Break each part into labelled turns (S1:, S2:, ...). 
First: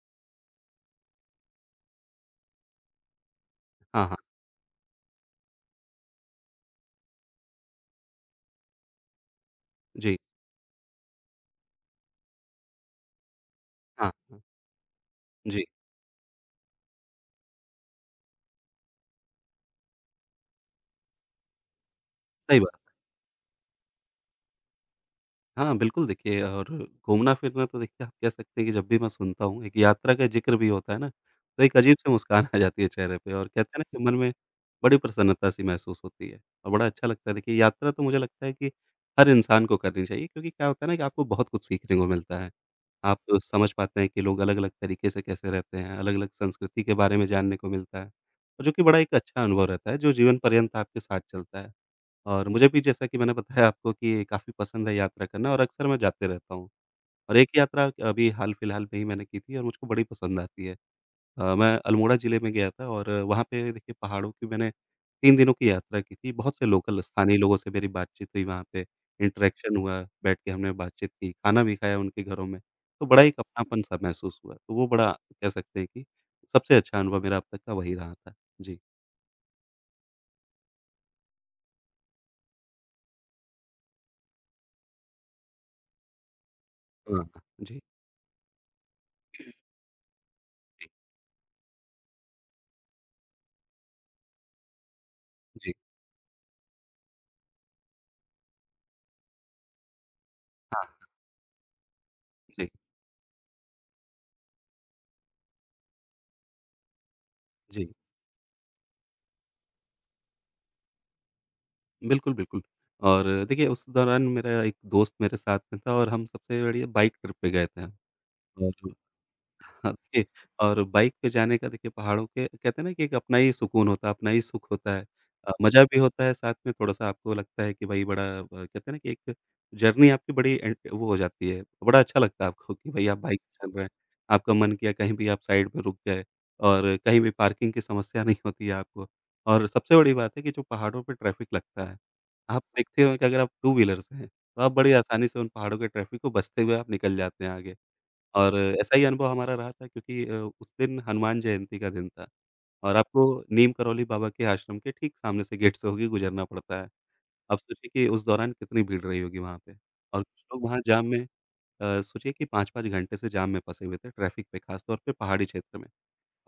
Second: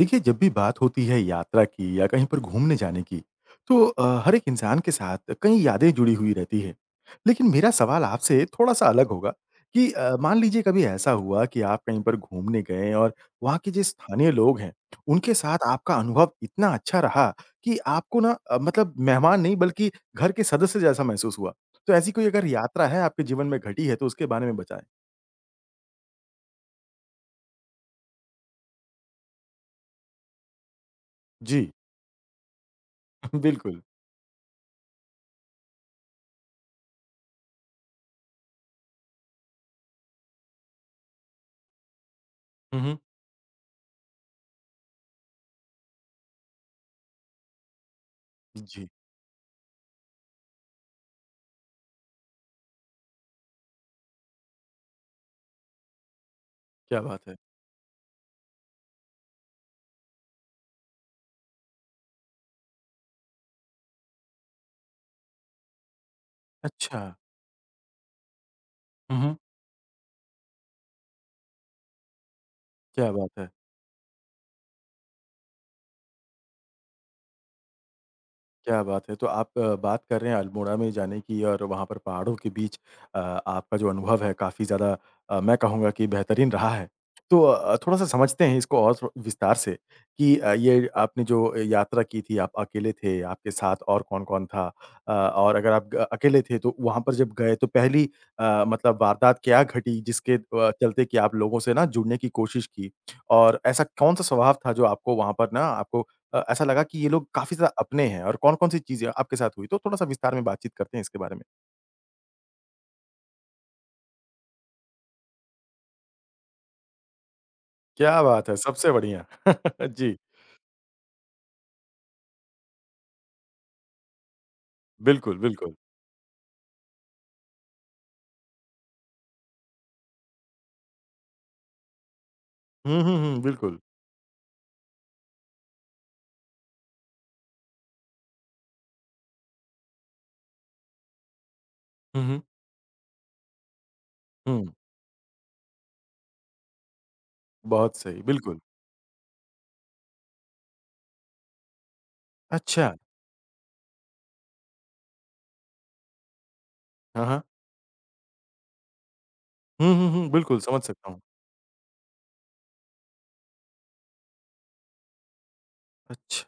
S1: देखिए, जब भी बात होती है यात्रा की या कहीं पर घूमने जाने की, तो
S2: हाँ, हाँ।
S1: हर एक इंसान के साथ कई यादें जुड़ी हुई रहती है। लेकिन मेरा सवाल आपसे थोड़ा-सा अलग होगा कि
S2: जी।
S1: मान लीजिए कभी ऐसा हुआ कि आप कहीं पर घूमने गए और वहाँ के जो
S2: हाँ,
S1: स्थानीय
S2: हाँ।
S1: लोग हैं, उनके साथ
S2: जी,
S1: आपका अनुभव इतना अच्छा रहा कि आपको ना मतलब मेहमान नहीं बल्कि घर के सदस्य जैसा महसूस हुआ। तो ऐसी कोई अगर
S2: सही
S1: यात्रा
S2: बात।
S1: है आपके जीवन में घटी है तो उसके बारे में बताएँ?
S2: हाँ, बिल्कुल देखिए और घूमना-फिरना तो देखिए आप कह सकते हैं कि जब भी मैं सुनता हूँ, एक यात्रा का ज़िक्र भी होता है ना, तो
S1: जी,
S2: एक अजीब-सी मुस्कान आ जाती है चेहरे पे और कहते हैं
S1: बिल्कुल।
S2: ना कि मन में बड़ी प्रसन्नता-सी महसूस होती है और बड़ा अच्छा लगता है। देखिए यात्रा तो मुझे लगता है कि हर इंसान को करनी चाहिए क्योंकि क्या होता है ना कि आपको बहुत कुछ सीखने को मिलता है।
S1: हुँ, हुँ।
S2: आप समझ पाते हैं कि लोग अलग-अलग तरीके से कैसे रहते हैं, अलग-अलग संस्कृति के बारे में जानने को मिलता है और जो कि
S1: जी,
S2: बड़ा एक अच्छा अनुभव रहता है, जो जीवन पर्यंत आपके साथ चलता है। और मुझे भी जैसा कि मैंने बताया आपको कि काफ़ी पसंद है यात्रा करना और अक्सर मैं जाते रहता हूँ।
S1: क्या बात है!
S2: और एक यात्रा अभी हाल-फिलहाल में ही मैंने की थी और मुझको बड़ी पसंद आती है। मैं अल्मोड़ा ज़िले में गया था और वहाँ पे देखिए पहाड़ों की मैंने 3 दिनों की यात्रा की थी। बहुत से लोकल
S1: अच्छा।
S2: स्थानीय लोगों से मेरी बातचीत हुई वहाँ पे,
S1: हुँ, हुँ।
S2: इंटरेक्शन हुआ, बैठ के हमने बातचीत की, खाना भी खाया उनके घरों में। तो
S1: क्या
S2: बड़ा
S1: बात
S2: एक
S1: है!
S2: अपनापन-सा महसूस हुआ। तो वो बड़ा कह सकते हैं कि सबसे अच्छा अनुभव मेरा अब तक का वही रहा था। जी।
S1: क्या बात है! तो आप बात कर रहे हैं अल्मोड़ा में जाने की और वहाँ पर पहाड़ों के बीच आपका जो अनुभव है काफ़ी ज़्यादा मैं कहूँगा कि बेहतरीन रहा है।
S2: हाँ,
S1: तो
S2: हाँ। जी,
S1: थोड़ा-सा समझते हैं इसको और थो विस्तार से कि ये आपने जो यात्रा की थी, आप अकेले थे, आपके साथ और कौन-कौन था? और अगर
S2: जी।
S1: आप ग अकेले थे तो वहाँ पर जब गए तो पहली मतलब वारदात क्या घटी जिसके
S2: हाँ,
S1: चलते कि आप लोगों से ना जुड़ने की कोशिश
S2: जी,
S1: की? और ऐसा कौन-सा स्वभाव था जो आपको वहाँ पर ना ऐसा लगा कि ये लोग काफ़ी ज़्यादा
S2: जी।
S1: अपने हैं और कौन-कौन सी चीज़ें आपके साथ हुई? तो थोड़ा-सा विस्तार में बातचीत करते हैं इसके बारे में।
S2: बिल्कुल, बिल्कुल। और देखिए उस दौरान मेरा एक दोस्त मेरे साथ में था और हम सबसे बढ़िया बाइक ट्रिप पे गए थे हम
S1: क्या बात है!
S2: और
S1: सबसे बढ़िया।
S2: हाँ,
S1: जी,
S2: देखिए और बाइक पे जाने का देखिए पहाड़ों के कहते हैं ना कि एक अपना ही सुकून होता है, अपना ही सुख होता है।
S1: बिल्कुल, बिल्कुल।
S2: मज़ा भी होता है साथ में थोड़ा-सा आपको लगता है कि भई बड़ा कहते हैं ना कि एक जर्नी आपकी बड़ी एंट वो हो जाती है, बड़ा अच्छा लगता है आपको कि
S1: हुँ,
S2: भई
S1: हुँ,
S2: आप
S1: हुँ,
S2: बाइक से चल
S1: बिल्कुल।
S2: रहे हैं। आपका मन किया कहीं भी आप साइड में रुक गए और कहीं भी पार्किंग की समस्या नहीं होती है आपको। और सबसे बड़ी बात है कि जो पहाड़ों पे ट्रैफ़िक लगता है,
S1: हुँ, हुँ,
S2: आप देखते हो कि अगर आप टू व्हीलर से हैं, तो
S1: हुँ,
S2: आप बड़ी आसानी से उन पहाड़ों के ट्रैफ़िक को बचते हुए आप निकल जाते हैं आगे।
S1: बहुत सही,
S2: और
S1: बिल्कुल।
S2: ऐसा ही अनुभव हमारा रहा था क्योंकि उस दिन हनुमान जयंती का दिन था
S1: अच्छा,
S2: और आपको नीम करौली बाबा के आश्रम के ठीक सामने से गेट से होके गुज़रना पड़ता है।
S1: हाँ, हाँ।
S2: आप सोचिए कि उस दौरान कितनी भीड़ रही होगी वहाँ पे
S1: हुँ, हुँ,
S2: और
S1: हुँ,
S2: कुछ
S1: बिल्कुल
S2: लोग वहाँ
S1: समझ
S2: जाम
S1: सकता हूँ।
S2: में सोचिए कि 5-5 घंटे से जाम में फँसे हुए थे ट्रैफ़िक पे, ख़ास तौर पे पहाड़ी क्षेत्र में।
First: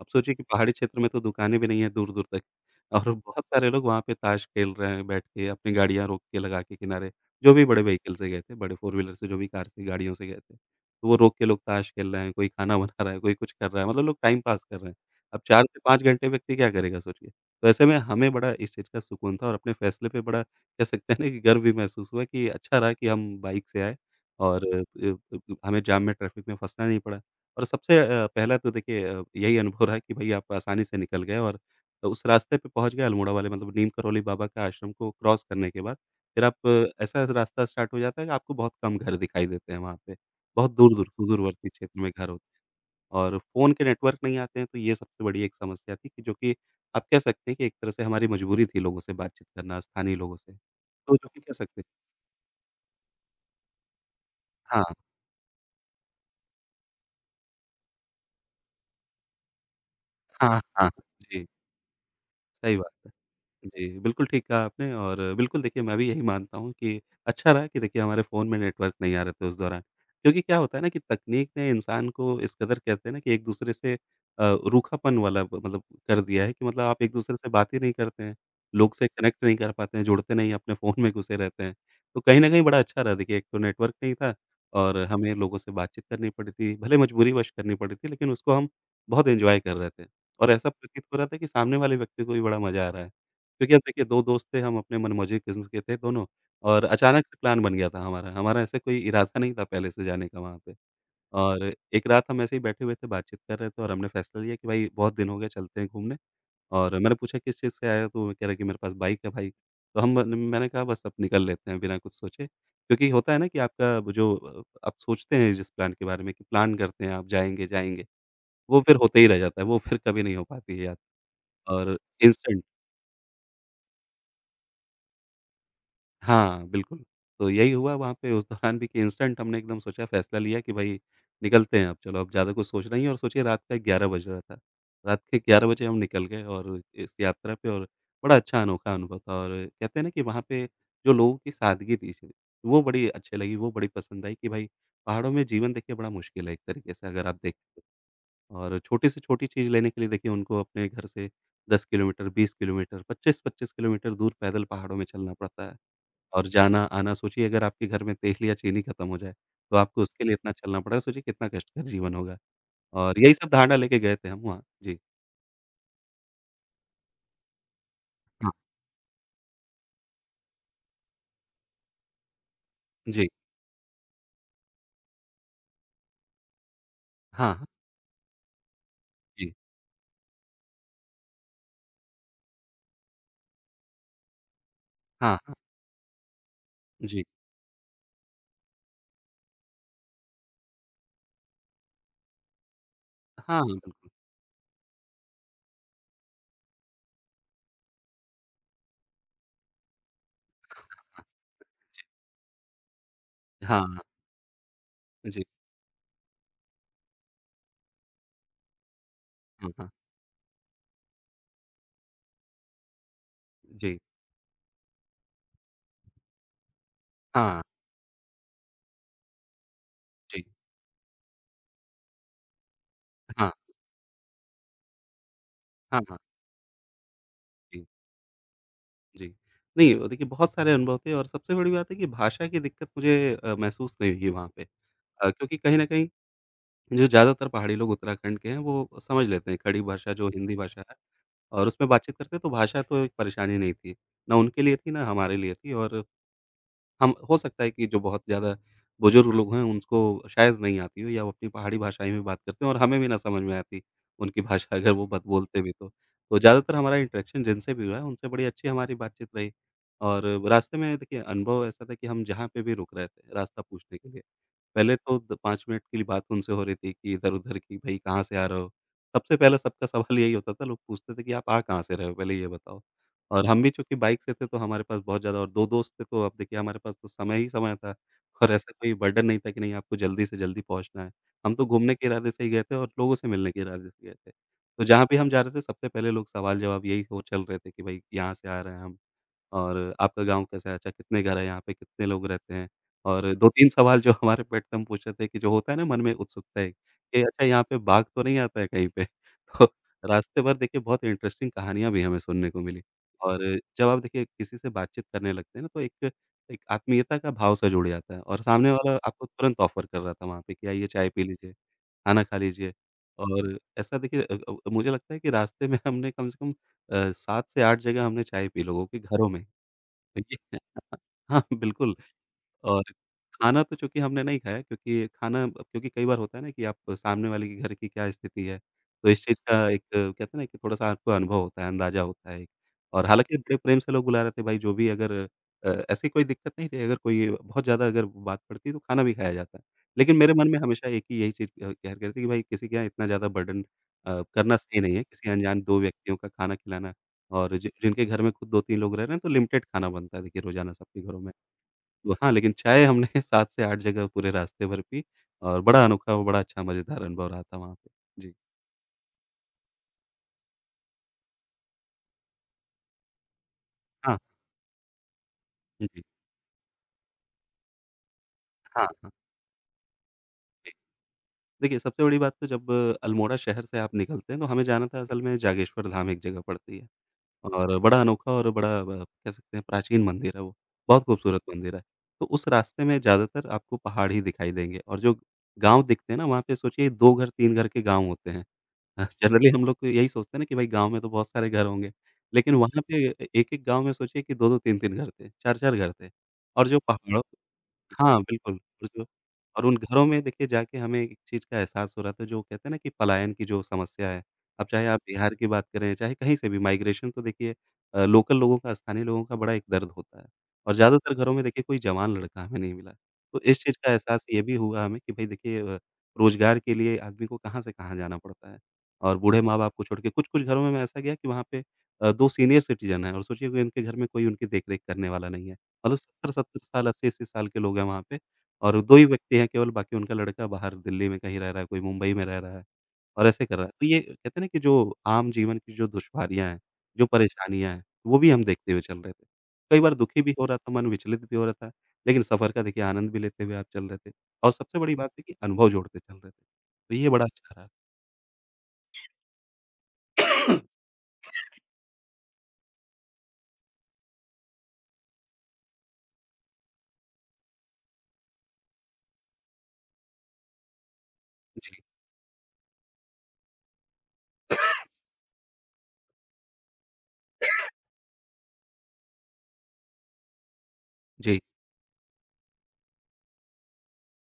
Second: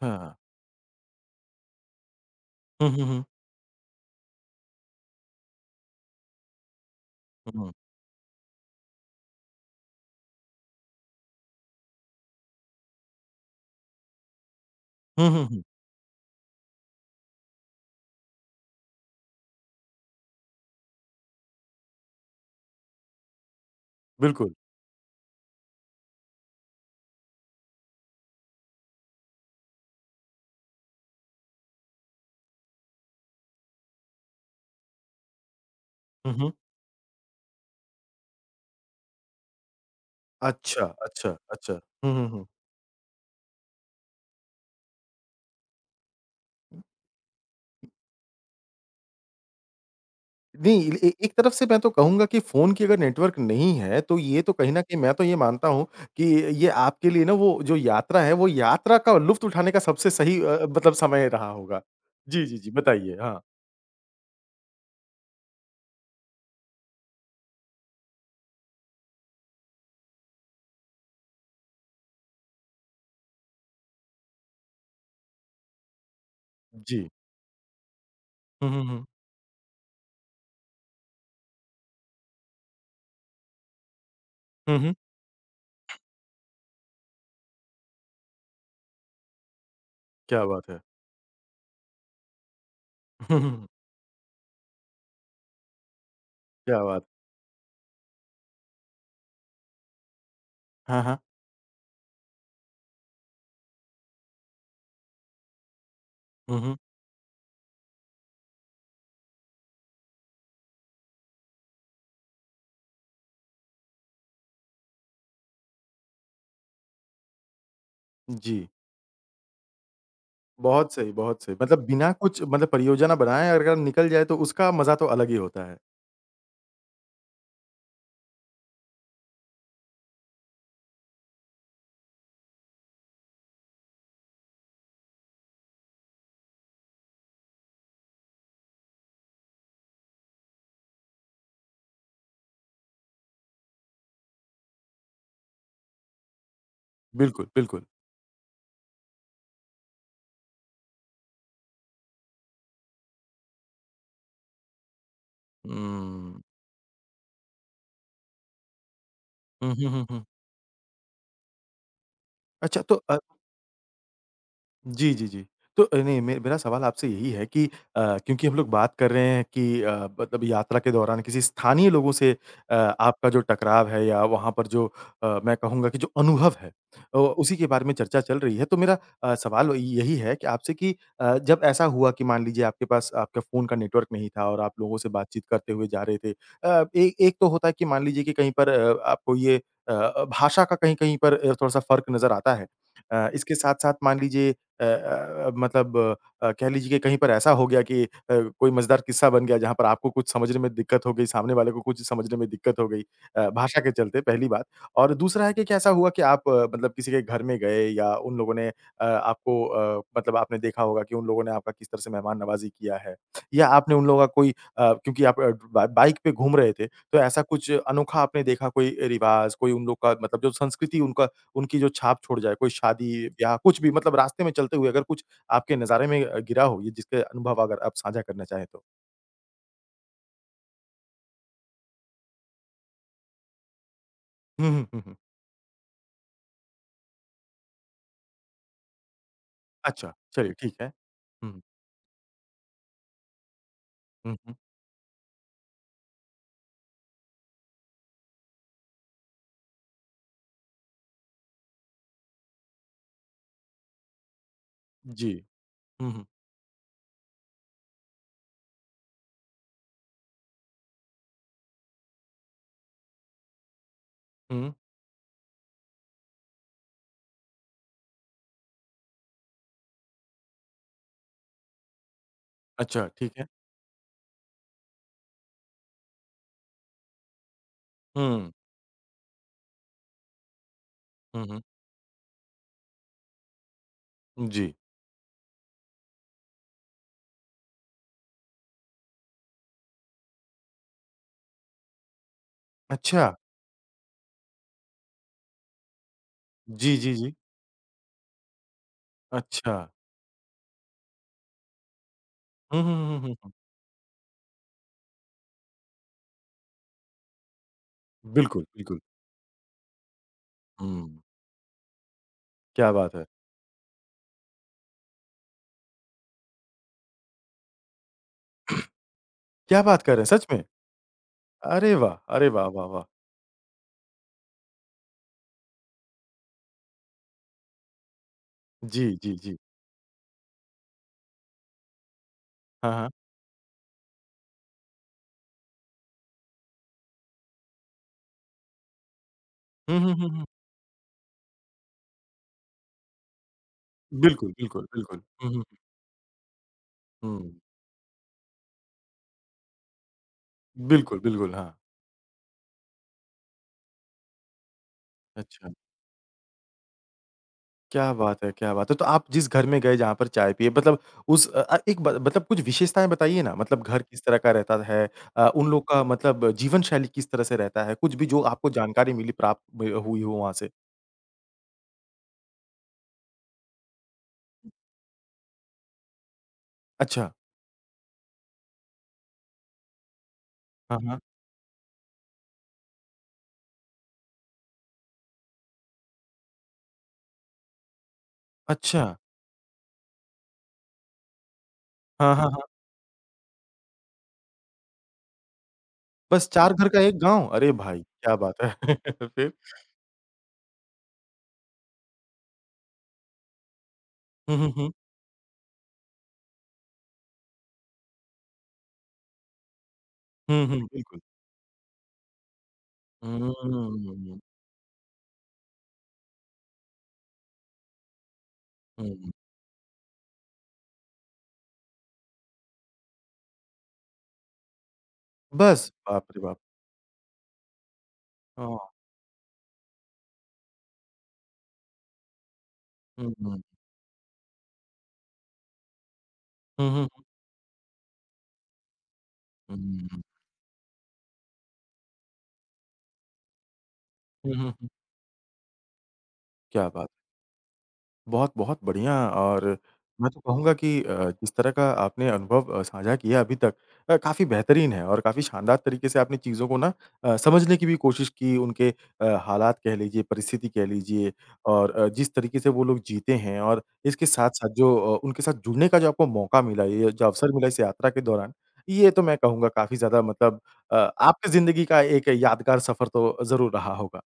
S2: आप सोचिए कि पहाड़ी क्षेत्र में तो दुकानें भी नहीं हैं दूर-दूर तक
S1: हुँ, हुँ,
S2: और
S1: हुँ,
S2: बहुत सारे लोग वहाँ पे ताश खेल रहे हैं बैठ के, अपनी गाड़ियाँ रोक के लगा के किनारे,
S1: हुँ,
S2: जो भी
S1: हुँ,
S2: बड़े व्हीकल से गए थे, बड़े फ़ोर व्हीलर से जो भी कार से गाड़ियों से गए थे। तो वो रोक के लोग ताश खेल रहे हैं, कोई खाना बना रहा है, कोई कुछ कर रहा है, मतलब लोग टाइम पास कर रहे हैं।
S1: हुँ,
S2: अब
S1: हुँ, हुँ,
S2: 4 से 5 घंटे व्यक्ति क्या करेगा सोचिए? तो ऐसे में हमें बड़ा इस चीज़ का सुकून था और अपने फैसले पे बड़ा कह सकते हैं ना कि गर्व भी महसूस हुआ कि अच्छा रहा कि हम बाइक से आए
S1: बिल्कुल।
S2: और अ, अ, हमें जाम में, ट्रैफिक में फँसना नहीं पड़ा। और सबसे पहला तो देखिए यही अनुभव रहा कि भई आप आसानी से निकल गए और उस रास्ते पे पहुँच गए अल्मोड़ा वाले मतलब नीम करौली बाबा के आश्रम को क्रॉस करने के बाद,
S1: हुँ,
S2: फिर
S1: हुँ।
S2: आप ऐसा रास्ता स्टार्ट हो जाता है कि आपको बहुत कम घर दिखाई देते हैं वहाँ पे। बहुत
S1: अच्छा,
S2: दूर-दूर,
S1: अच्छा,
S2: सुदूरवर्ती
S1: अच्छा।
S2: क्षेत्र में
S1: हुँ, हुँ,
S2: घर
S1: हुँ।
S2: होते हैं और फ़ोन के नेटवर्क नहीं आते हैं तो ये सबसे बड़ी एक समस्या थी कि जो कि आप कह सकते हैं कि एक तरह से हमारी मजबूरी थी लोगों से बातचीत करना, स्थानीय लोगों से।
S1: नहीं, ए ए-
S2: तो जो
S1: एक
S2: कि
S1: तरफ
S2: कह
S1: से मैं
S2: सकते हैं
S1: तो कहूँगा कि फ़ोन की अगर नेटवर्क नहीं है, तो ये तो कहीं न
S2: हाँ,
S1: कहीं मैं तो ये मानता हूँ कि ये आपके लिए ना वो जो यात्रा है, वो यात्रा का लुफ़्त उठाने का सबसे सही
S2: हाँ, हाँ।
S1: मतलब समय
S2: जी,
S1: रहा होगा। जी, जी, जी,
S2: सही बात है।
S1: बताइए? हाँ,
S2: जी, बिल्कुल ठीक कहा आपने और बिल्कुल देखिए मैं भी यही मानता हूँ कि अच्छा रहा कि देखिए हमारे फ़ोन में नेटवर्क नहीं आ रहे थे उस दौरान। क्योंकि क्या होता है ना कि तकनीक ने इंसान को इस कदर कहते हैं ना कि एक-दूसरे से रूखापन वाला ब मतलब कर दिया है कि मतलब आप
S1: जी।
S2: एक-दूसरे से बात ही नहीं करते हैं,
S1: हुँ, हुँ,
S2: लोग
S1: हुँ।
S2: से कनेक्ट नहीं कर पाते हैं, जुड़ते नहीं हैं, अपने फ़ोन में घुसे रहते हैं। तो कहीं न कहीं बड़ा अच्छा रहा देखिए एक तो नेटवर्क नहीं था
S1: हुँ, हुँ।
S2: और हमें लोगों से बातचीत करनी पड़ी थी, भले मजबूरीवश करनी पड़ी थी लेकिन उसको हम बहुत एन्जॉय कर रहे थे।
S1: क्या
S2: और
S1: बात
S2: ऐसा
S1: है!
S2: प्रतीत हो रहा था कि सामने वाले व्यक्ति को भी बड़ा मज़ा आ रहा है।
S1: हुँ, हुँ, हुँ।
S2: क्योंकि अब देखिए 2 दोस्त थे, हम अपने मनमौजी किस्म के थे दोनों
S1: क्या
S2: और
S1: बात!
S2: अचानक से प्लान बन गया था हमारा। हमारा ऐसे कोई इरादा नहीं था पहले से जाने का वहाँ पे
S1: हाँ, हाँ।
S2: और एक रात हम ऐसे ही बैठे हुए थे, बातचीत कर रहे थे और हमने फैसला लिया कि भाई बहुत दिन हो गए, चलते हैं घूमने
S1: हुँ, हुँ।
S2: और मैंने पूछा किस चीज़ से आए हो? तो वो कह रहे कि मेरे पास बाइक है भाई। तो हम न मैंने कहा बस अब निकल लेते हैं बिना कुछ सोचे क्योंकि होता है ना कि आपका वो जो आप सोचते हैं जिस प्लान के बारे में कि प्लान करते हैं आप जाएँगे, जाएँगे,
S1: जी।
S2: वो फिर होते ही रह जाता है, वो फिर कभी नहीं हो पाती है
S1: बहुत
S2: याद
S1: सही, बहुत सही। मतलब
S2: और
S1: बिना कुछ
S2: इंस्टेंट
S1: मतलब परियोजना बनाए अगर निकल जाए, तो उसका मज़ा तो अलग ही होता है।
S2: हाँ, बिल्कुल। तो यही हुआ वहाँ पे उस दौरान भी कि इंस्टेंट हमने एकदम सोचा फ़ैसला लिया कि भई निकलते हैं अब चलो, अब ज़्यादा कुछ सोचना नहीं है और सोचिए रात का 11 बज रहा था। रात के 11 बजे हम निकल गए और इस यात्रा पे और बड़ा अच्छा अनोखा अनुभव था और कहते हैं ना कि वहाँ पे जो लोगों की सादगी थी वो बड़ी अच्छी लगी, वो बड़ी पसंद आई कि भाई पहाड़ों में जीवन देखिए बड़ा मुश्किल है एक तरीके से अगर आप
S1: बिल्कुल,
S2: देखें तो
S1: बिल्कुल।
S2: और छोटी से छोटी चीज़ लेने के लिए देखिए उनको अपने घर से 10 किलोमीटर, 20 किलोमीटर, 25-25 किलोमीटर दूर पैदल पहाड़ों में चलना पड़ता है।
S1: हुँ।
S2: और जाना-आना सोचिए अगर आपके घर में तेल या चीनी खत्म हो जाए,
S1: हुँ,
S2: तो
S1: हुँ,
S2: आपको
S1: हुँ,
S2: उसके
S1: हुँ।
S2: लिए इतना चलना पड़ रहा है, सोचिए कितना कष्टकर जीवन होगा।
S1: अच्छा तो
S2: और यही सब धारणा लेके गए थे हम वहाँ। जी।
S1: जी, जी, जी। तो नहीं मे मेरा सवाल आपसे यही है कि क्योंकि
S2: हाँ,
S1: हम लोग बात कर रहे हैं कि मतलब यात्रा के दौरान किसी स्थानीय लोगों से आपका
S2: जी।
S1: जो टकराव है या वहाँ पर जो मैं कहूँगा कि जो अनुभव है
S2: हाँ,
S1: उसी
S2: हाँ।
S1: के बारे में चर्चा चल रही है। तो मेरा
S2: जी।
S1: सवाल यही है कि आपसे कि जब ऐसा हुआ कि मान लीजिए आपके पास आपके फ़ोन का नेटवर्क नहीं था और आप लोगों से
S2: हाँ,
S1: बातचीत
S2: हाँ।
S1: करते हुए जा रहे थे। ए
S2: जी।
S1: एक तो होता है कि मान लीजिए कि कहीं पर आपको ये अ, भाषा का कहीं-कहीं पर थोड़ा-सा फ़र्क नज़र आता है।
S2: हाँ,
S1: इसके
S2: हाँ,
S1: साथ-साथ
S2: बिल्कुल।
S1: मान लीजिए मतलब कह लीजिए कि कहीं पर ऐसा हो गया कि कोई मज़ेदार किस्सा बन गया जहाँ पर आपको कुछ समझने में दिक्कत हो गई, सामने वाले को कुछ समझने में दिक्कत हो गई
S2: हाँ,
S1: भाषा के
S2: हाँ।
S1: चलते पहली बात। और
S2: जी।
S1: दूसरा है कि क्या ऐसा हुआ कि आप मतलब किसी के घर में गए या उन लोगों ने आपको
S2: हाँ, हाँ।
S1: मतलब आपने देखा होगा कि उन लोगों ने आपका किस तरह से मेहमान नवाज़ी किया है या आपने
S2: जी।
S1: उन लोगों का कोई क्योंकि आप बा बाइक पे घूम रहे थे, तो ऐसा
S2: हाँ,
S1: कुछ अनोखा आपने देखा कोई रिवाज़, कोई उन लोग का मतलब
S2: जी।
S1: जो संस्कृति उनका उनकी जो छाप छोड़ जाए, कोई
S2: हाँ,
S1: शादी-ब्याह कुछ भी मतलब रास्ते में चलते हुए अगर कुछ आपके
S2: हाँ,
S1: नज़ारे
S2: हाँ।
S1: में गिरा हो ये जिसके अनुभव अगर
S2: जी,
S1: आप साझा करना चाहें तो?
S2: जी। नहीं देखिए बहुत सारे अनुभव थे और सबसे बड़ी बात है कि भाषा की दिक्कत मुझे महसूस नहीं हुई वहाँ पे।
S1: हुँ, हुँ, हुँ, हुँ।
S2: क्योंकि कहीं न कहीं जो ज़्यादातर पहाड़ी लोग उत्तराखंड के हैं, वो समझ लेते हैं खड़ी
S1: अच्छा,
S2: भाषा जो
S1: चलिए
S2: हिंदी
S1: ठीक
S2: भाषा
S1: है।
S2: है
S1: हुँ,
S2: और उसमें बातचीत करते तो भाषा तो एक परेशानी नहीं थी।
S1: हुँ,
S2: ना
S1: हुँ।
S2: उनके लिए थी, ना हमारे लिए थी और हम हो सकता है कि जो बहुत ज़्यादा बुज़ुर्ग लोग हैं उनको शायद नहीं आती हो या वो अपनी पहाड़ी भाषाएँ में बात करते हों और हमें भी ना समझ में आती उनकी भाषा अगर वो बत
S1: जी।
S2: बोलते भी तो।
S1: हुँ, हुँ,
S2: तो ज़्यादातर हमारा इंटरेक्शन जिनसे भी हुआ है उनसे बड़ी अच्छी हमारी बातचीत रही और रास्ते में देखिए अनुभव ऐसा था कि हम जहाँ पे भी रुक रहे थे रास्ता पूछने के लिए
S1: हुँ।
S2: पहले तो द 5 मिनट के लिए बात उनसे हो रही थी कि इधर-उधर की भई कहाँ से आ रहे हो? सबसे पहला सबका सवाल यही होता था, लोग पूछते थे कि आप आ कहाँ से रहे हो? पहले ये बताओ।
S1: अच्छा, ठीक है।
S2: और हम भी चूँकि बाइक से थे तो हमारे पास बहुत ज़्यादा और 2 दोस्त थे तो अब देखिए हमारे पास तो समय ही समय था
S1: हुँ,
S2: और ऐसा कोई बर्डन नहीं था कि नहीं आपको जल्दी से जल्दी पहुँचना है।
S1: हुँ,
S2: हम
S1: हुँ।
S2: तो घूमने के इरादे से ही गए थे और लोगों से मिलने के इरादे से गए थे।
S1: जी।
S2: तो जहाँ भी हम जा रहे थे सबसे पहले लोग सवाल-जवाब यही हो चल रहे थे कि भई यहाँ से आ रहे हैं हम। और आपका गाँव कैसा है? अच्छा कितने घर हैं यहाँ पे? कितने लोग रहते हैं?
S1: अच्छा।
S2: और 2-3 सवाल जो हमारे पेट पे हम पूछे थे कि जो होता है ना मन में उत्सुकता एक
S1: जी, जी,
S2: कि
S1: जी।
S2: अच्छा यहाँ पे बाघ तो नहीं आता है कहीं पे?
S1: अच्छा।
S2: तो रास्ते भर देखिए बहुत इंटरेस्टिंग कहानियाँ भी हमें सुनने को
S1: हुँ,
S2: मिली।
S1: हुँ, हुँ,
S2: और
S1: हुँ,
S2: जब आप देखिए किसी से बातचीत करने लगते हैं ना तो एक एक आत्मीयता का भाव सा जुड़ जाता है
S1: हुँ।
S2: और
S1: बिल्कुल,
S2: सामने वाला
S1: बिल्कुल।
S2: आपको तुरंत ऑफ़र कर रहा था वहाँ पे कि आइए
S1: हुँ,
S2: चाय पी लीजिए, खाना खा लीजिए।
S1: क्या बात है!
S2: और ऐसा देखिए मुझे लगता है कि रास्ते में हमने कम से कम 7 से 8 जगह हमने चाय पी लोगों के घरों में।
S1: क्या बात कर रहे
S2: तो ये
S1: हैं सच में?
S2: हाँ,
S1: अरे
S2: बिल्कुल।
S1: वाह! अरे वाह,
S2: और
S1: वाह, वाह!
S2: खाना तो चूँकि हमने नहीं खाया क्योंकि कई बार होता है ना कि आप सामने वाले के घर की क्या स्थिति है, तो
S1: जी,
S2: इस
S1: जी,
S2: चीज़
S1: जी।
S2: का एक कहते हैं ना कि थोड़ा-सा आपको अनुभव होता है, अंदाज़ा होता है एक।
S1: हाँ,
S2: और
S1: हाँ।
S2: हालाँकि बड़े प्रेम से लोग बुला रहे थे भाई जो भी अगर ऐसी कोई दिक्कत नहीं थी, अगर कोई बहुत ज़्यादा अगर बात पड़ती तो खाना भी खाया जाता।
S1: हुँ, हुँ,
S2: लेकिन
S1: हुँ,
S2: मेरे
S1: हुँ।
S2: मन में हमेशा एक ही यही चीज़ कहर करती कि भाई किसी के यहाँ इतना ज़्यादा बर्डन
S1: बिल्कुल,
S2: करना सही
S1: बिल्कुल,
S2: नहीं है,
S1: बिल्कुल।
S2: किसी
S1: हुँ,
S2: अनजान
S1: हुँ,
S2: 2 व्यक्तियों का खाना खिलाना
S1: हुँ।
S2: और जि जिनके घर में खुद 2-3 लोग रह रहे हैं तो लिमिटेड खाना बनता है देखिए रोज़ाना सबके
S1: बिल्कुल,
S2: घरों में।
S1: बिल्कुल, हाँ।
S2: तो हाँ, लेकिन चाय हमने 7 से 8 जगह पूरे रास्ते भर पी और
S1: अच्छा,
S2: बड़ा अनोखा और बड़ा अच्छा मज़ेदार अनुभव रहा था वहाँ पे।
S1: क्या
S2: जी।
S1: बात है, क्या बात है! तो आप जिस घर में गए जहाँ पर चाय पिए मतलब उस एक ब मतलब कुछ विशेषताएँ बताइए ना, मतलब घर
S2: हाँ,
S1: किस तरह का रहता है? उन लोग का
S2: जी।
S1: मतलब जीवन शैली किस तरह से रहता है? कुछ भी जो आपको
S2: हाँ, हाँ।
S1: जानकारी मिली प्राप्त ब हुई हो वहाँ से?
S2: जी। देखिए, सबसे बड़ी बात तो जब अल्मोड़ा शहर से आप निकलते हैं, तो हमें जाना था असल में जागेश्वर धाम एक जगह पड़ती है
S1: अच्छा,
S2: और बड़ा अनोखा और बड़ा ब कह सकते हैं प्राचीन मंदिर है वो,
S1: हाँ,
S2: बहुत
S1: हाँ।
S2: खूबसूरत मंदिर है। तो उस रास्ते में ज़्यादातर आपको पहाड़ ही दिखाई देंगे और जो गाँव दिखते हैं ना, वहाँ पे सोचिए 2 घर, 3 घर के गाँव होते हैं।
S1: अच्छा,
S2: हाँ, जनरली हम लोग को यही सोचते हैं ना कि भाई गाँव में तो बहुत सारे घर होंगे।
S1: हाँ, हाँ,
S2: लेकिन
S1: हाँ।
S2: वहाँ पे एक-एक गाँव में सोचिए कि 2-2 3-3 घर थे, 4-4 घर थे।
S1: बस
S2: और
S1: 4
S2: जो
S1: घर का 1
S2: पहाड़ों
S1: गाँव? अरे भाई,
S2: हाँ,
S1: क्या
S2: बिल्कुल।
S1: बात है! फिर?
S2: और उन घरों में देखिए जाके हमें एक चीज़ का एहसास हो रहा था जो कहते हैं ना कि पलायन की जो समस्या है,
S1: हुँ,
S2: अब
S1: हुँ,
S2: चाहे
S1: हुँ।
S2: आप बिहार की बात करें, चाहे कहीं से भी माइग्रेशन तो देखिए लोकल लोगों का, स्थानीय लोगों का बड़ा एक दर्द होता है
S1: हुँ,
S2: और
S1: हुँ,
S2: ज़्यादातर
S1: बिल्कुल।
S2: घरों में देखिए कोई जवान लड़का हमें नहीं मिला। तो
S1: हुँ,
S2: इस चीज़ का एहसास
S1: हुँ।
S2: ये भी हुआ हमें कि भई देखिए रोज़गार के लिए आदमी को कहाँ से कहाँ जाना पड़ता है और बूढ़े माँ-बाप को छोड़ के कुछ-कुछ घरों में मैं ऐसा गया कि वहाँ पे 2 सीनियर सिटीज़न हैं और सोचिए कि उनके घर में कोई उनकी देख-रेख करने वाला नहीं है।
S1: बस,
S2: मतलब
S1: बाप रे बाप!
S2: 70-70 साल, 80-80 साल के लोग हैं वहाँ पे और
S1: हाँ।
S2: 2 ही व्यक्ति हैं केवल, बाकी उनका लड़का बाहर दिल्ली में कहीं रह रहा है, कोई मुंबई में रह रहा है और
S1: हुँ,
S2: ऐसे कर
S1: हुँ।
S2: रहा है। तो ये कहते हैं ना कि जो आम जीवन की जो दुश्वारियाँ हैं,
S1: हुँ,
S2: जो
S1: हुँ, हुँ।
S2: परेशानियाँ हैं, वो भी हम देखते हुए चल रहे थे। कई बार दुखी भी हो रहा था, मन विचलित भी हो रहा था, लेकिन सफ़र का देखिए आनंद भी लेते हुए आप चल रहे थे और
S1: हुँ, हुँ,
S2: सबसे
S1: हुँ।
S2: बड़ी बात है कि अनुभव जोड़ते चल रहे थे।
S1: क्या
S2: तो
S1: बात
S2: ये बड़ा अच्छा रहा।
S1: बहुत-बहुत बढ़िया और मैं तो कहूँगा कि जिस तरह का आपने अनुभव साझा किया अभी तक काफ़ी बेहतरीन है और काफ़ी शानदार तरीके से आपने चीज़ों को ना समझने की भी कोशिश की, उनके हालात कह लीजिए, परिस्थिति कह लीजिए
S2: जी,
S1: और जिस तरीके से वो लोग जीते हैं और इसके साथ-साथ जो उनके साथ जुड़ने का जो आपको मौका मिला, ये जो अवसर मिला इस यात्रा के दौरान, ये तो मैं कहूँगा काफ़ी ज़्यादा मतलब
S2: जी।
S1: आपकी ज़िंदगी का एक यादगार सफ़र तो ज़रूर रहा होगा।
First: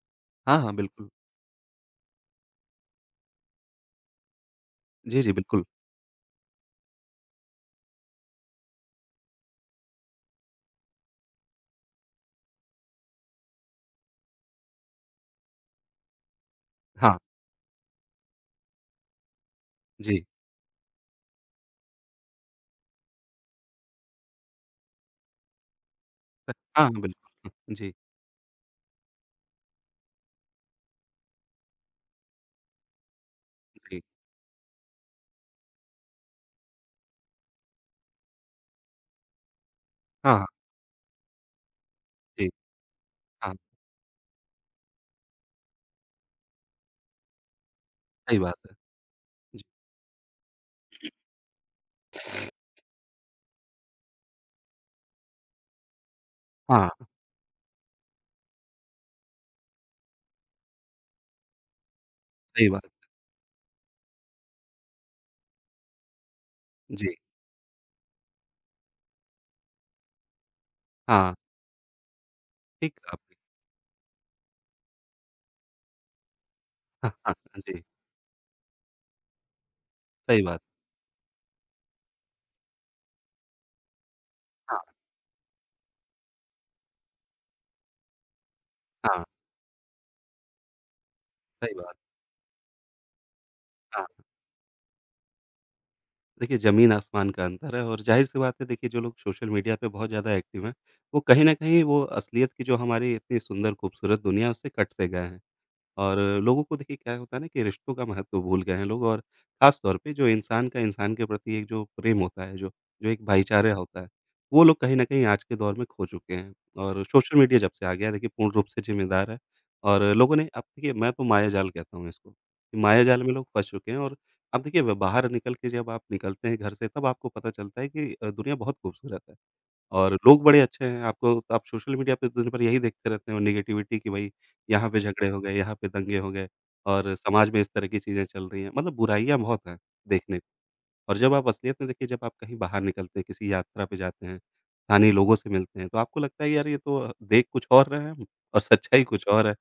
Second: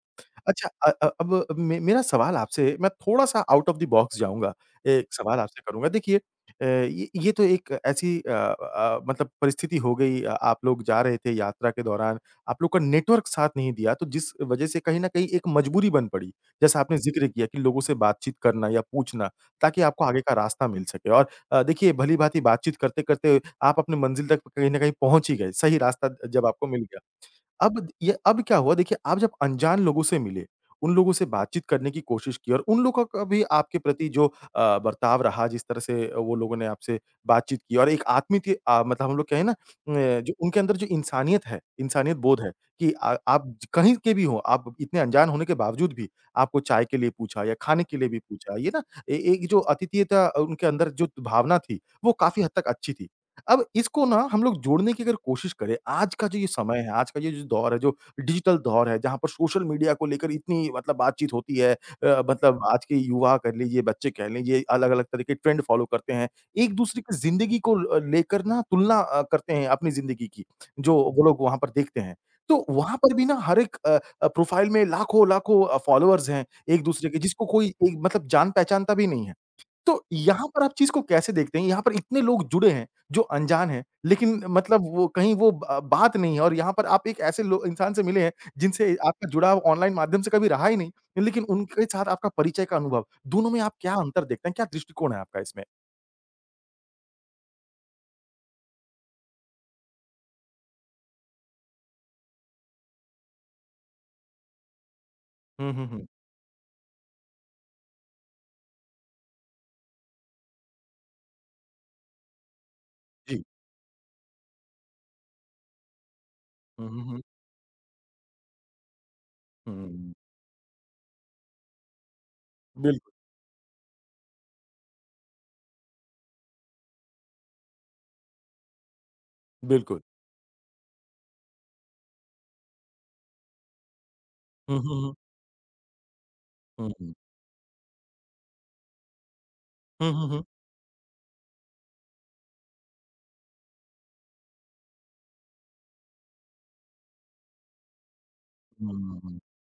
S2: हाँ,
S1: अच्छा
S2: हाँ, बिल्कुल।
S1: अब मे मेरा सवाल आपसे मैं थोड़ा-सा आउट ऑफ द बॉक्स जाऊँगा। एक
S2: जी, जी,
S1: सवाल आपसे
S2: बिल्कुल।
S1: करूँगा देखिए ये तो एक ऐसी मतलब परिस्थिति हो गई आप लोग जा रहे थे यात्रा के दौरान, आप लोग का नेटवर्क साथ नहीं दिया तो जिस वज़ह से कहीं न कहीं एक मजबूरी बन पड़ी। जैसा आपने
S2: हाँ,
S1: ज़िक्र किया कि लोगों से बातचीत करना या पूछना ताकि आपको आगे
S2: जी।
S1: का रास्ता मिल सके और देखिए भली-भाँति बातचीत करते-करते आप अपनी मंज़िल तक कहीं न कहीं पहुँच ही गए। सही रास्ता जब आपको मिल
S2: हाँ, हाँ,
S1: गया।
S2: बिल्कुल।
S1: अब द
S2: जी,
S1: ये अब क्या हुआ देखिए आप जब अनजान लोगों से मिले, उन लोगों से बातचीत करने की कोशिश की और उन लोगों का भी आपके
S2: जी।
S1: प्रति जो बर्ताव रहा जिस तरह से वो लोगों ने आपसे बातचीत की और एक आत्मीयत मतलब हम लोग कहें ना जो
S2: हाँ, हाँ,
S1: उनके अंदर जो इंसानियत है, इंसानियत बोध
S2: जी।
S1: है कि आप
S2: हाँ,
S1: कहीं के भी हों, आप इतने अनजान होने के बावजूद भी आपको चाय के लिए पूछा या खाने के लिए भी
S2: सही
S1: पूछा,
S2: बात
S1: ये
S2: है।
S1: ना ए एक जो
S2: जी,
S1: अतिथेयता उनके अंदर जो भावना थी, वो काफ़ी हद तक अच्छी थी। अब इसको ना हम लोग जोड़ने की अगर कोशिश करें, आज का जो ये समय है,
S2: हाँ,
S1: आज का ये जो दौर है, जो डिजिटल दौर है, जहाँ पर सोशल मीडिया को लेकर इतनी मतलब बातचीत होती है मतलब
S2: सही
S1: आज
S2: बात।
S1: के युवा कह लीजिए, बच्चे कह लीजिए, अलग-अलग तरह के ट्रेंड फॉलो करते हैं। एक-दूसरे
S2: जी,
S1: की ज़िंदगी को लेकर ना तुलना करते हैं अपनी ज़िंदगी की, जो वो
S2: हाँ,
S1: लोग वहाँ पर देखते हैं। तो
S2: ठीक
S1: वहाँ
S2: कहा
S1: पर भी ना
S2: आपने।
S1: हर एक प्रोफ़ाइल में लाखों-लाखों फ़ॉलोअर्स हैं एक-दूसरे
S2: हाँ,
S1: के,
S2: हाँ,
S1: जिसको कोई
S2: जी,
S1: एक मतलब जान-पहचानता भी नहीं है। तो
S2: सही
S1: यहाँ
S2: बात।
S1: पर आप चीज़ को कैसे देखते हैं? यहाँ पर इतने लोग जुड़े हैं, जो अनजान हैं, लेकिन
S2: हाँ,
S1: मतलब वो कहीं वो ब बात नहीं है और यहाँ पर आप एक ऐसे लो इंसान से मिले हैं, जिनसे
S2: हाँ,
S1: आपका जुड़ाव ऑनलाइन माध्यम से कभी रहा ही नहीं, लेकिन
S2: सही
S1: उनके
S2: बात।
S1: साथ आपका परिचय का अनुभव, दोनों में आप क्या
S2: हाँ,
S1: अंतर देखते हैं? क्या दृष्टिकोण है आपका इसमें?
S2: देखिए ज़मीन-आसमान का अंतर है और ज़ाहिर-सी बात है देखिए जो लोग सोशल मीडिया पे बहुत ज़्यादा एक्टिव हैं, वो कहीं न कहीं वो असलियत की जो हमारी इतनी सुंदर खूबसूरत दुनिया है उससे कट से गए हैं।
S1: हुँ, हुँ, हुँ।
S2: और लोगों को देखिए क्या होता है ना कि रिश्तों का महत्व भूल गए हैं लोग और ख़ास तौर पे जो इंसान का इंसान के प्रति एक जो प्रेम होता है, जो जो एक
S1: जी।
S2: भाईचारा होता है, वो लोग कहीं न कहीं आज के दौर में खो चुके हैं।
S1: हुँ, हुँ,
S2: और
S1: हुँ।
S2: सोशल मीडिया जब से आ गया है देखिए पूर्ण रूप से ज़िम्मेदार है और
S1: हुँ,
S2: लोगों ने अब देखिए मैं तो मायाजाल कहता हूँ इसको, कि
S1: बिल्कुल,
S2: मायाजाल में लोग फँस चुके हैं और अब देखिए ब बाहर निकल के जब आप निकलते हैं घर से तब आपको पता चलता है कि दुनिया बहुत खूबसूरत है।
S1: बिल्कुल।
S2: और लोग बड़े अच्छे हैं, आपको आप सोशल मीडिया पे दिन भर यही देखते रहते हो नेगेटिविटी कि भई
S1: हुँ,
S2: यहाँ पे
S1: हुँ, हुँ।
S2: झगड़े हो गए, यहाँ पे दंगे हो गए
S1: हुँ, हुँ।
S2: और समाज में इस तरह की चीज़ें चल रही हैं, मतलब बुराइयाँ बहुत हैं
S1: हुँ, हुँ,
S2: देखने।
S1: हुँ।
S2: और जब आप असलियत में देखिए जब आप कहीं बाहर निकलते हैं, किसी यात्रा पे जाते हैं, स्थानीय लोगों से मिलते हैं, तो आपको लगता है यार ये तो देख कुछ और रहे हैं हम और सच्चाई
S1: हुँ,
S2: कुछ
S1: हुँ,
S2: और है।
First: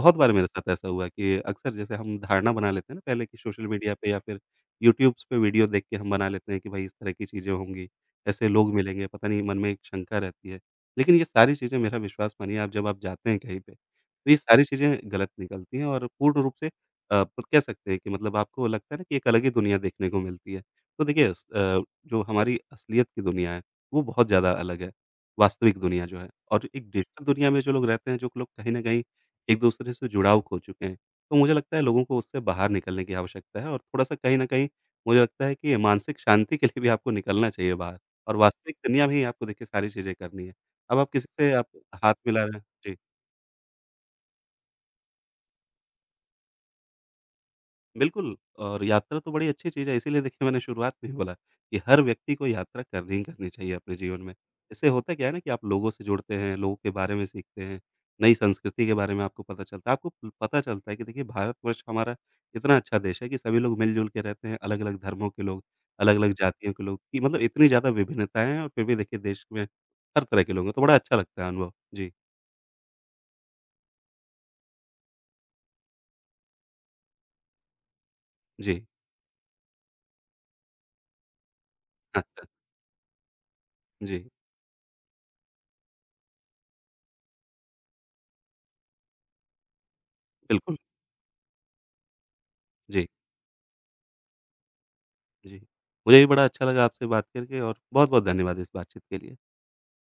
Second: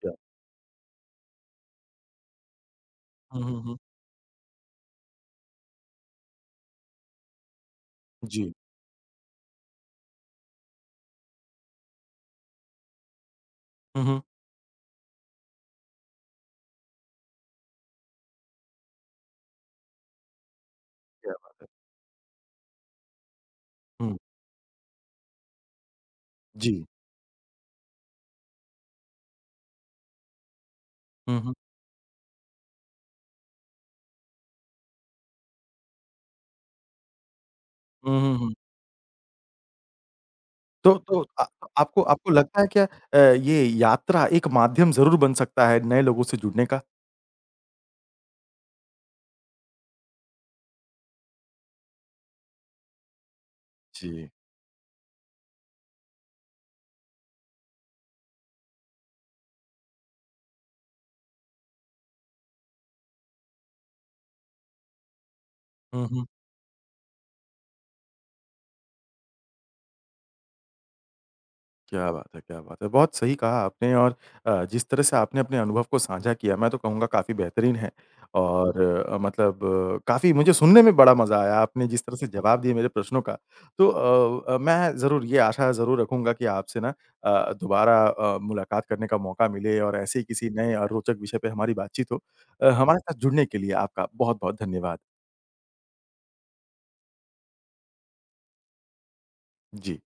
S1: क्या
S2: बार मेरे साथ ऐसा हुआ कि अक्सर जैसे हम धारणा बना लेते हैं ना पहले कि
S1: हुँ, हुँ,
S2: सोशल
S1: हुँ।
S2: मीडिया पे या फिर यूट्यूब्स पे वीडियो देख के हम बना लेते हैं कि भाई इस तरह की चीज़ें होंगी, ऐसे
S1: जी।
S2: लोग मिलेंगे, पता नहीं मन में एक शंका रहती है। लेकिन ये सारी चीज़ें मेरा विश्वास मानिए आप जब आप जाते हैं कहीं पे,
S1: हुँ, हुँ।
S2: तो ये सारी चीज़ें गलत निकलती हैं और पूर्ण रूप से अ, कह सकते हैं कि मतलब आपको लगता है ना कि एक अलग ही दुनिया देखने को मिलती है। तो देखिए
S1: क्या बात है!
S2: जो हमारी असलियत की दुनिया है, वो
S1: हुँ,
S2: बहुत ज़्यादा अलग है, वास्तविक दुनिया जो है और
S1: जी।
S2: एक डिजिटल दुनिया में जो लोग रहते हैं, जो लोग कहीं न कहीं एक-दूसरे से जुड़ाव खो चुके हैं। तो
S1: हुँ, हुँ।
S2: मुझे लगता है लोगों को उससे बाहर निकलने की आवश्यकता है और थोड़ा-सा कहीं न कहीं मुझे लगता है कि मानसिक शांति के लिए भी आपको निकलना चाहिए बाहर
S1: हुँ, हुँ,
S2: और
S1: हुँ।
S2: वास्तविक दुनिया में ही आपको देखिए सारी चीज़ें करनी है।
S1: तो
S2: अब आप
S1: तो
S2: किसी
S1: अ,
S2: से आप
S1: आपको
S2: हाथ
S1: आपको
S2: मिला रहे
S1: लगता
S2: हैं
S1: है क्या
S2: जी।
S1: ये यात्रा एक माध्यम ज़रूर बन सकता है नए लोगों से जुड़ने का?
S2: बिल्कुल, और यात्रा तो बड़ी अच्छी चीज़ है, इसीलिए देखिए मैंने शुरुआत में ही बोला कि हर व्यक्ति को यात्रा करनी ही करनी चाहिए अपने जीवन
S1: जी।
S2: में। इससे होता क्या है ना कि आप लोगों से जुड़ते हैं, लोगों के बारे में सीखते हैं, नई संस्कृति के बारे में आपको पता चलता है। आपको प पता चलता है कि देखिए भारतवर्ष हमारा इतना अच्छा देश है कि सभी लोग मिल-जुल के रहते हैं, अलग-अलग धर्मों के लोग,
S1: हुँ, हुँ।
S2: अलग-अलग जातियों के लोग कि मतलब इतनी ज़्यादा विभिन्नताएँ हैं और फिर भी देखिए देश में हर तरह के लोग हैं, तो बड़ा अच्छा लगता है अनुभव।
S1: क्या
S2: जी,
S1: बात है, क्या बात है! बहुत सही कहा आपने और जिस तरह से आपने अपने अनुभव को साझा किया, मैं तो कहूँगा काफ़ी बेहतरीन है और
S2: जी।
S1: मतलब काफ़ी मुझे सुनने में बड़ा मज़ा आया, आपने जिस तरह से
S2: अच्छा,
S1: जवाब दिए मेरे प्रश्नों का। तो
S2: जी,
S1: मैं ज़रूर ये आशा ज़रूर रखूँगा कि आपसे ना दोबारा मुलाकात करने का मौका मिले और ऐसे ही किसी नए
S2: बिल्कुल।
S1: और रोचक विषय पे हमारी बातचीत हो। हमारे
S2: जी।
S1: साथ जुड़ने के लिए आपका बहुत-बहुत धन्यवाद।
S2: जी। मुझे भी बड़ा अच्छा लगा आपसे बात करके और बहुत-बहुत धन्यवाद इस बातचीत के लिए।
S1: जी।